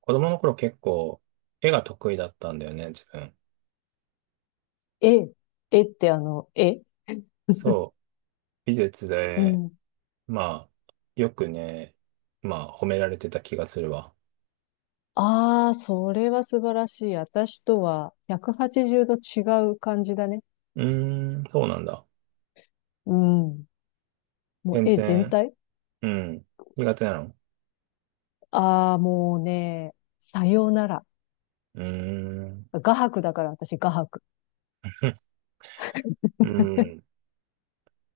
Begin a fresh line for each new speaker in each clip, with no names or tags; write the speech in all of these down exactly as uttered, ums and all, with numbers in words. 子供の頃結構絵が得意だったんだよね、自分。
え、えってあの、え、
そう、美術
う
で、
ん。
まあ、よくね、まあ、褒められてた気がするわ。
ああ、それは素晴らしい。私とはひゃくはちじゅうど違う感じだね。
うーん、そうなんだ。
うん。もう、
全
え、全
然、
体、
うん、苦手なの。
ああー、もうね、さようなら。
うーん、
画伯だから、私、画伯。
うん、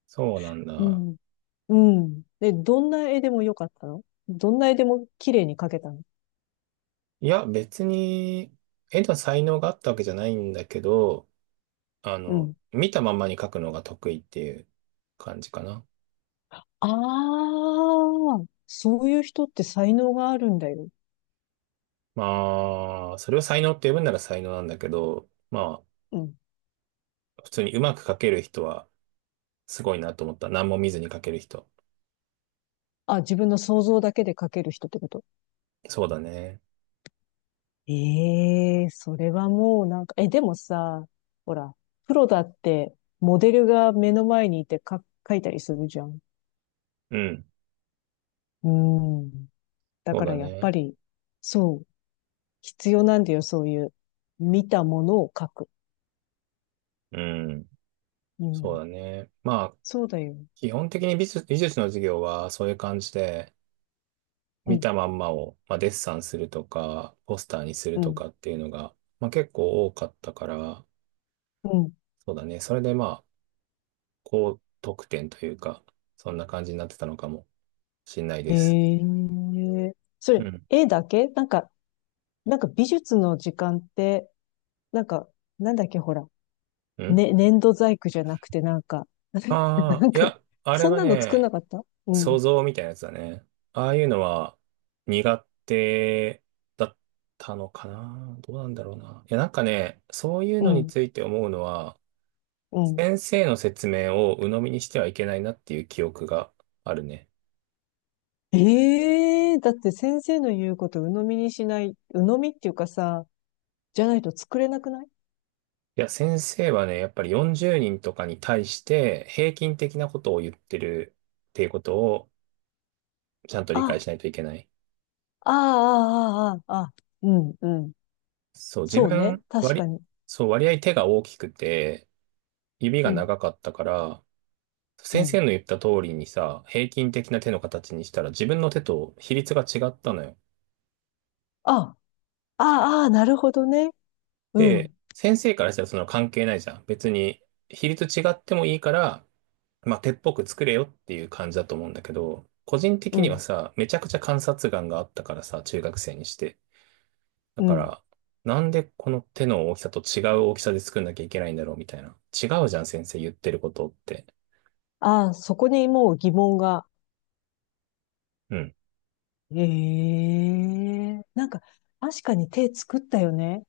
そうなん
う
だ。
ん。うん。で、どんな絵でもよかったの？どんな絵でも綺麗に描けたの？
いや、別に、絵の才能があったわけじゃないんだけど、あ
う
の、
ん。
見たままに描くのが得意っていう感じかな。
ああ、そういう人って才能があるんだよ。
まあ、それを才能って呼ぶなら才能なんだけど、まあ、
うん。
普通にうまく書ける人はすごいなと思った。何も見ずに書ける人。
あ、自分の想像だけで描ける人ってこと？
そうだね。
ええ、それはもうなんか、え、でもさ、ほら、プロだって、モデルが目の前にいてか、書いたりするじゃん。
うん。
うん。だ
そう
か
だ
らやっぱ
ね。
り、そう、必要なんだよ、そういう、見たものを書く。
うん。
う
そう
ん。
だね。まあ、
そうだよ。
基本的に美術、美術の授業はそういう感じで、
う
見
ん、
たまんまを、まあ、デッサンするとか、ポスターにする
う
と
ん、
かっていうのが、まあ、結構多かったから、
うん。
そうだね。それでまあ、高得点というか、そんな感じになってたのかもしれないで
え
す。
え、そ
う
れ、
ん。
絵だけ？なんか、なんか美術の時間って、なんか、なんだっけ、ほら、
うん。
ね、粘土細工じゃなくて、なんか、
ああ
なん
ー、い
か、
や、あれ
そん
は
なの作んな
ね、
かった？う
想
ん、
像みたいなやつだね。ああいうのは苦手だったのかな。どうなんだろうな。いや、なんかね、そういう
う
のに
ん、
ついて思うのは、
うん。
先生の説明を鵜呑みにしてはいけないなっていう記憶があるね。
ええ、だって先生の言うこと鵜呑みにしない、鵜呑みっていうかさ、じゃないと作れなくない？
いや、先生はね、やっぱりよんじゅうにんとかに対して平均的なことを言ってるっていうことをちゃんと理解
あ、
しないといけない。
ああ、ああ、ああ、ああ、うん、うん。
そう、自
そうね。
分、
確
割
か
り、
に。
そう、割合手が大きくて、指
う
が
ん、
長かったから、
う
先生
ん。
の言った通りにさ、平均的な手の形にしたら自分の手と比率が違ったのよ。
あ、ああ、ああ、なるほどね。う
で、
ん、
先生からしたらその関係ないじゃん。別に比率違ってもいいから、まあ、手っぽく作れよっていう感じだと思うんだけど、個人
う
的には
ん、
さ、めちゃくちゃ観察眼があったからさ、中学生にして。だ
う
か
ん。
ら、なんでこの手の大きさと違う大きさで作んなきゃいけないんだろうみたいな。違うじゃん、先生言ってることって。
ああ、そこにもう疑問が。
うん。
ええ、なんか、確かに手作ったよね。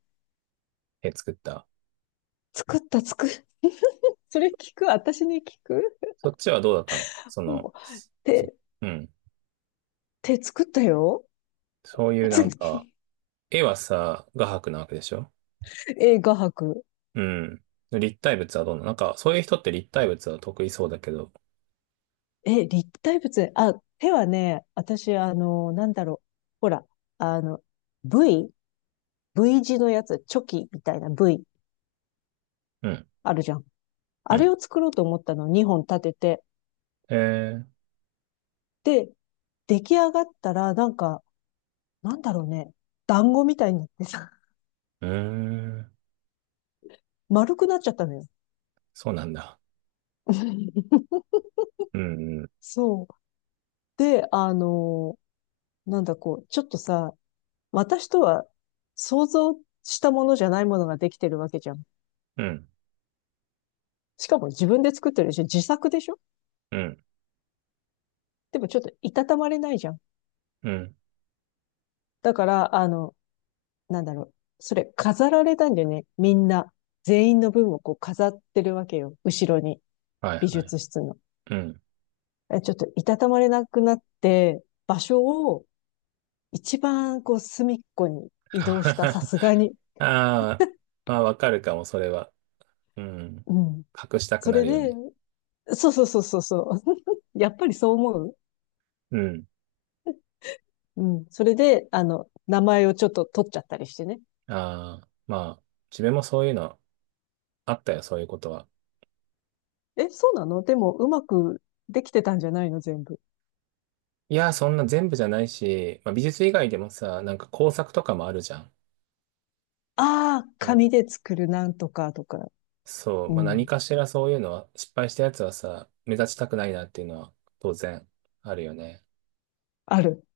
手作った。
作った、作る。それ聞く？私に聞く？
そっちはどうだったの、その、
もう
そ
手、
うん。
手作ったよ。
そういうなんか、絵はさ、画伯なわけでしょ。
え、画伯。
うん。立体物はどうなの。なんか、そういう人って立体物は得意そうだけど。
え、立体物。あ、手はね、私、あの、なんだろう。ほら、あの、V？ V 字のやつ、チョキみたいな V
うん、
あるじゃん。
う
あれ
ん。
を作ろうと思ったの、にほん立てて。
えー、
で、出来上がったら、なんか、なんだろうね、団子みたいになってさ、
うーん、
丸くなっちゃったのよ。
そうなんだ。うん、うん、
そう。で、あの、なんだこう、ちょっとさ、私とは想像したものじゃないものができてるわけじゃん。
うん、
しかも自分で作ってるでしょ？自作でしょ？
うん、
でもちょっといたたまれないじゃん。
うん。
だから、あの、なんだろう。それ飾られたんだよね。みんな。全員の分をこう飾ってるわけよ。後ろに。
はい、
美
はい。
術室の。
うん。
え、ちょっといたたまれなくなって、場所を一番こう隅っこに移動した、さ すがに。
ああ、まあ、わかるかも、それは。うん。
うん。
隠したく
そ
な
れ
るよ
で、
ね。
そうそうそうそうそう。やっぱりそう思う？
うん。
うん。それで、あの、名前をちょっと取っちゃったりしてね。
ああ、まあ、自分もそういうのあったよ、そういうことは。
え、そうなの？でも、うまくできてたんじゃないの全部？
いや、そんな全部じゃないし、まあ、美術以外でもさ、なんか工作とかもあるじゃん。
ああ、
うん。
紙で作るなんとかとか。
そう、
う
まあ、何
ん。
かしらそういうのは、失敗したやつはさ、目立ちたくないなっていうのは当然あるよね。
ある。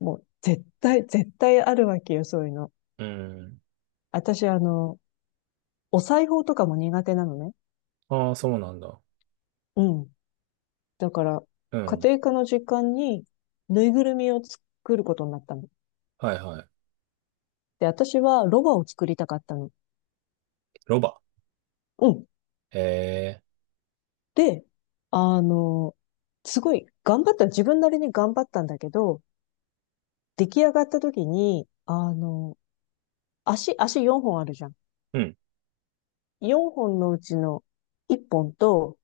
もう、絶対、絶対あるわけよ、そういうの。
うん。
私、あの、お裁縫とかも苦手なのね。
ああ、そうなんだ。
うん。だから、
う
家
ん。
庭科の時間に、ぬいぐるみを作ることになったの。
はいはい。
で、私はロバを作りたかったの。
ロバ。
うん。
へえ。
で、あの、すごい頑張った、自分なりに頑張ったんだけど、出来上がった時に、あの、足、足よんほんあるじゃん。
うん。
よんほんのうちのいっぽんと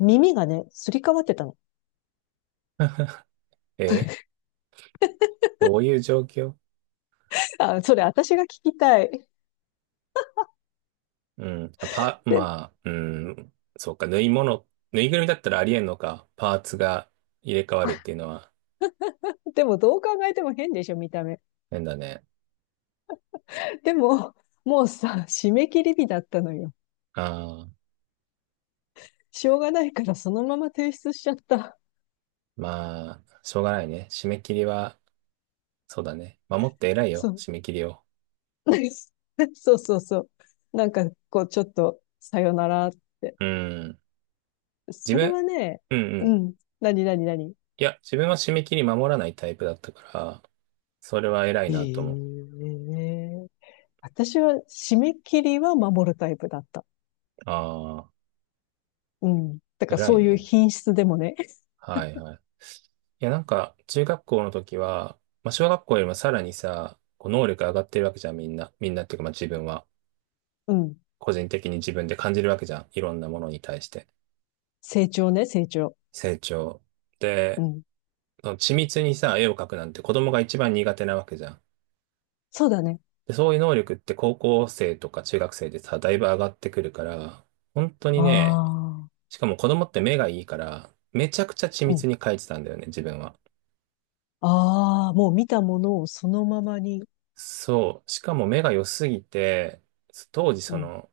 耳がね、すり替わってたの。
ええ。どういう状況？
あ、それ私が聞きたい。
うん。あパ、
で、
まあ、うん。そうか、縫い物、縫いぐるみだったらありえんのか。パーツが入れ替わるっていうのは
でもどう考えても変でしょ、見た目。
変だね。
でも、もうさ、締め切り日だったのよ。
ああ、
しょうがないからそのまま提出しちゃった。
まあ、しょうがないね。締め切りは、そうだね。守って偉い
そ
よ、
う。
締め切りを。
そうそうそう。なんか、こう、ちょっと、さよなら。って、
うん。自
それ
分、
はね、
うんう
う
ん。
ん。何何何、
いや、自分は締め切り守らないタイプだったから、それは偉い
え
なと思う。
え、私は締め切りは守るタイプだった。
ああ、
うん。だから
偉
そ
い
ういう
ね。
品質でもね。
はいはい。いや、なんか、中学校の時は、まあ、小学校よりもさらにさ、こう能力上がってるわけじゃん、みんな。みんなっていうか、まあ自分は、
うん。
個人的に自分で感じるわけじゃん。いろんなものに対して。
成長ね、成長。
成長。
う
で、
ん。
その緻密にさ、絵を描くなんて子供が一番苦手なわけじゃん。
そうだね。
で、そういう能力って高校生とか中学生でさ、だいぶ上がってくるから、本当に
あ
ね、
あ。
しかも子供って目がいいから、めちゃくちゃ緻
う
密
ん。
に描いてたんだよね、自分は。
ああ、もう見たものをそのままに。
そう。しかも目が良すぎて、当時
う
そ
ん。
の、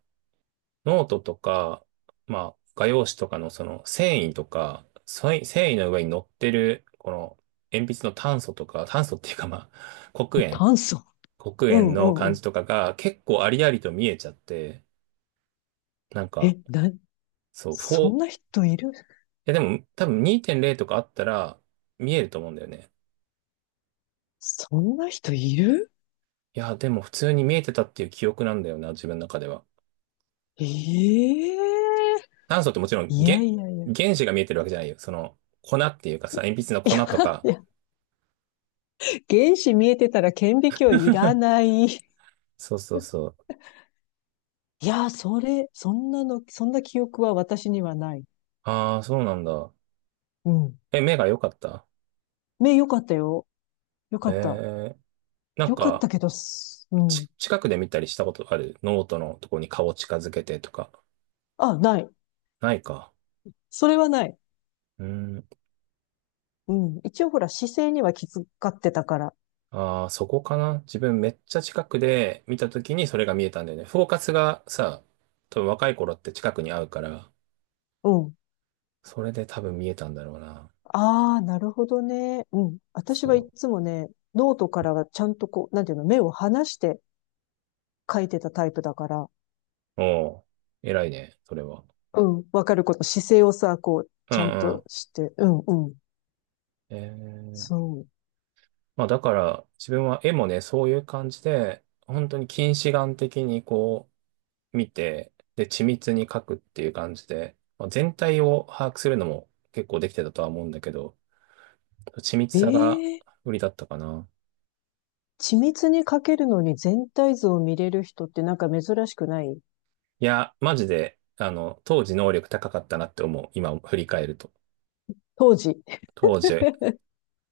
ノートとか、まあ、画用紙とかのその繊維とか、繊維繊維の上に乗ってる、この、鉛筆の炭素とか、炭素っていうかまあ、黒鉛、
炭素。
黒
う
鉛
ん、う
の
ん、う
感
ん。
じとかが結構ありありと見えちゃって、なん
え、
か、
な、
そう、よん、
そん
い
な人いる？
やでも多分にいてんゼロとかあったら見えると思うんだよね。
そんな人いる？
いや、でも普通に見えてたっていう記憶なんだよな、自分の中では。
ええ、
炭素ってもちろん、
いや
げ、
いやいや。
原子が見えてるわけじゃないよ。その、粉っていうかさ、鉛筆の
い
粉
や、
とか。
いや、原子見えてたら顕微鏡いらな い。い
そうそうそう。
や、それ、そんなの、そんな記憶は私にはない。
ああ、そうなんだ。
うん。
え、目が良かった。
目良かったよ。良か
え
った。
え、なん
良かった
か、
けどす、うん。
ち、近くで見たりしたことある？ノートのとこに顔近づけてとか。
あ、ない。
ないか。
それはない。
うん。
うん。一応ほら、姿勢には気遣ってたから。
ああ、そこかな。自分めっちゃ近くで見たときにそれが見えたんだよね。フォーカスがさ、多分若い頃って近くに合うから、
うん。
それで多分見えたんだろうな。
ああ、なるほどね。うん。私は
そ
いつもね、ノートからはちゃんとこう、なんていうの、目を離して書いてたタイプだから。
う。おう、偉いね、それは。
うん。わかること、姿勢をさ、こう、
うん
ちゃんと
う
して。うん、うん。
ん。えー、
そう。
まあだから、自分は絵もね、そういう感じで、本当に近視眼的にこう、見て、で、緻密に描くっていう感じで、まあ、全体を把握するのも結構できてたとは思うんだけど、緻密
え
さが
え、
売りだったかな。
緻密に描けるのに全体像を見れる人ってなんか珍しくない？
いや、マジで、あの、当時能力高かったなって思う。今振り返ると。
当時。
当時、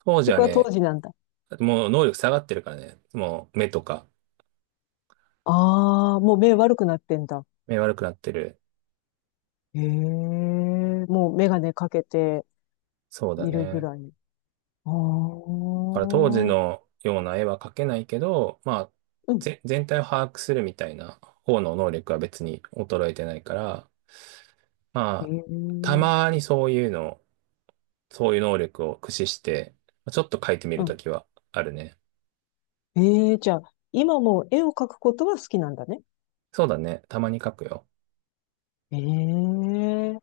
当時
そ
は
こは当
ね、
時なんだ。
もう能力下がってるからね、もう目とか、
ああ、もう目悪くなってんだ。
目悪くなってる。
へえ、もうメガネかけて
そうだ
いるぐ
ね。だ
らい。ああ、
から当時
う
のような絵は描けないけど、まあ、
ん。
ぜ、全体を把握するみたいな方の能力は別に衰えてないから、
へ
まあ、た
え、
まにそういうの、そういう能力を駆使して、ちょっと描いてみ
う
ると
ん。
きはあるね。
ええ、じゃあ、今も絵を描くことは好きなんだね。
そうだね。たまに描くよ。
ええ、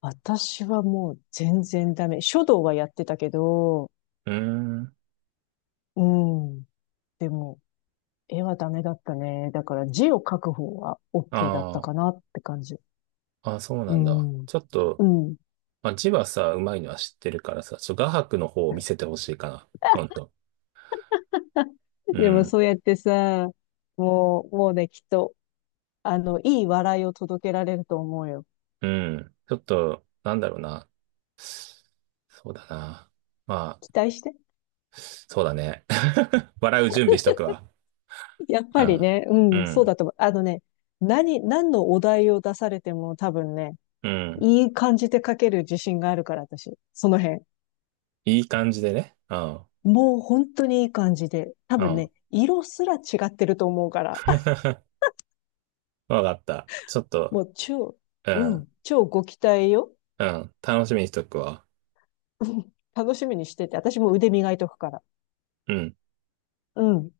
私はもう全然ダメ。書道はやってたけど、
うーん。
うん。でも、絵はダメだったね。だから字を書く方は OK だった
あ
かなって感じ。
あ、あ、そう
う
なんだ。
ん。
ちょっ
う
と、
ん。
まあ、字はさ、うまいのは知ってるからさ、ちょっと画伯の方を見せてほしいかな。今度。う
でも
ん。
そうやってさ、もう、もうね、きっと、あの、いい笑いを届けられると思うよ。
うん。ちょっと、なんだろうな。そうだな。まあ、
期待して。
そうだね。笑う準備しとくわ。
やっ
う
ぱり
ん。
ね、う
う
ん、そう
ん。
だと思う。あのね、何、何のお題を出されても多分ね、
うん。
いい感じで書ける自信があるから、私。その辺。
いい感じでね。うん。
もう本当にいい感じで。多
う
分
ん。
ね、色すら違ってると思うから。
わかった。ちょっ と、
もう超、
う
う
ん。
ん、超ご期待よ。
うん。楽しみにしとくわ。
うん、楽しみにしてて、私も腕磨いとくから。
うん。
うん。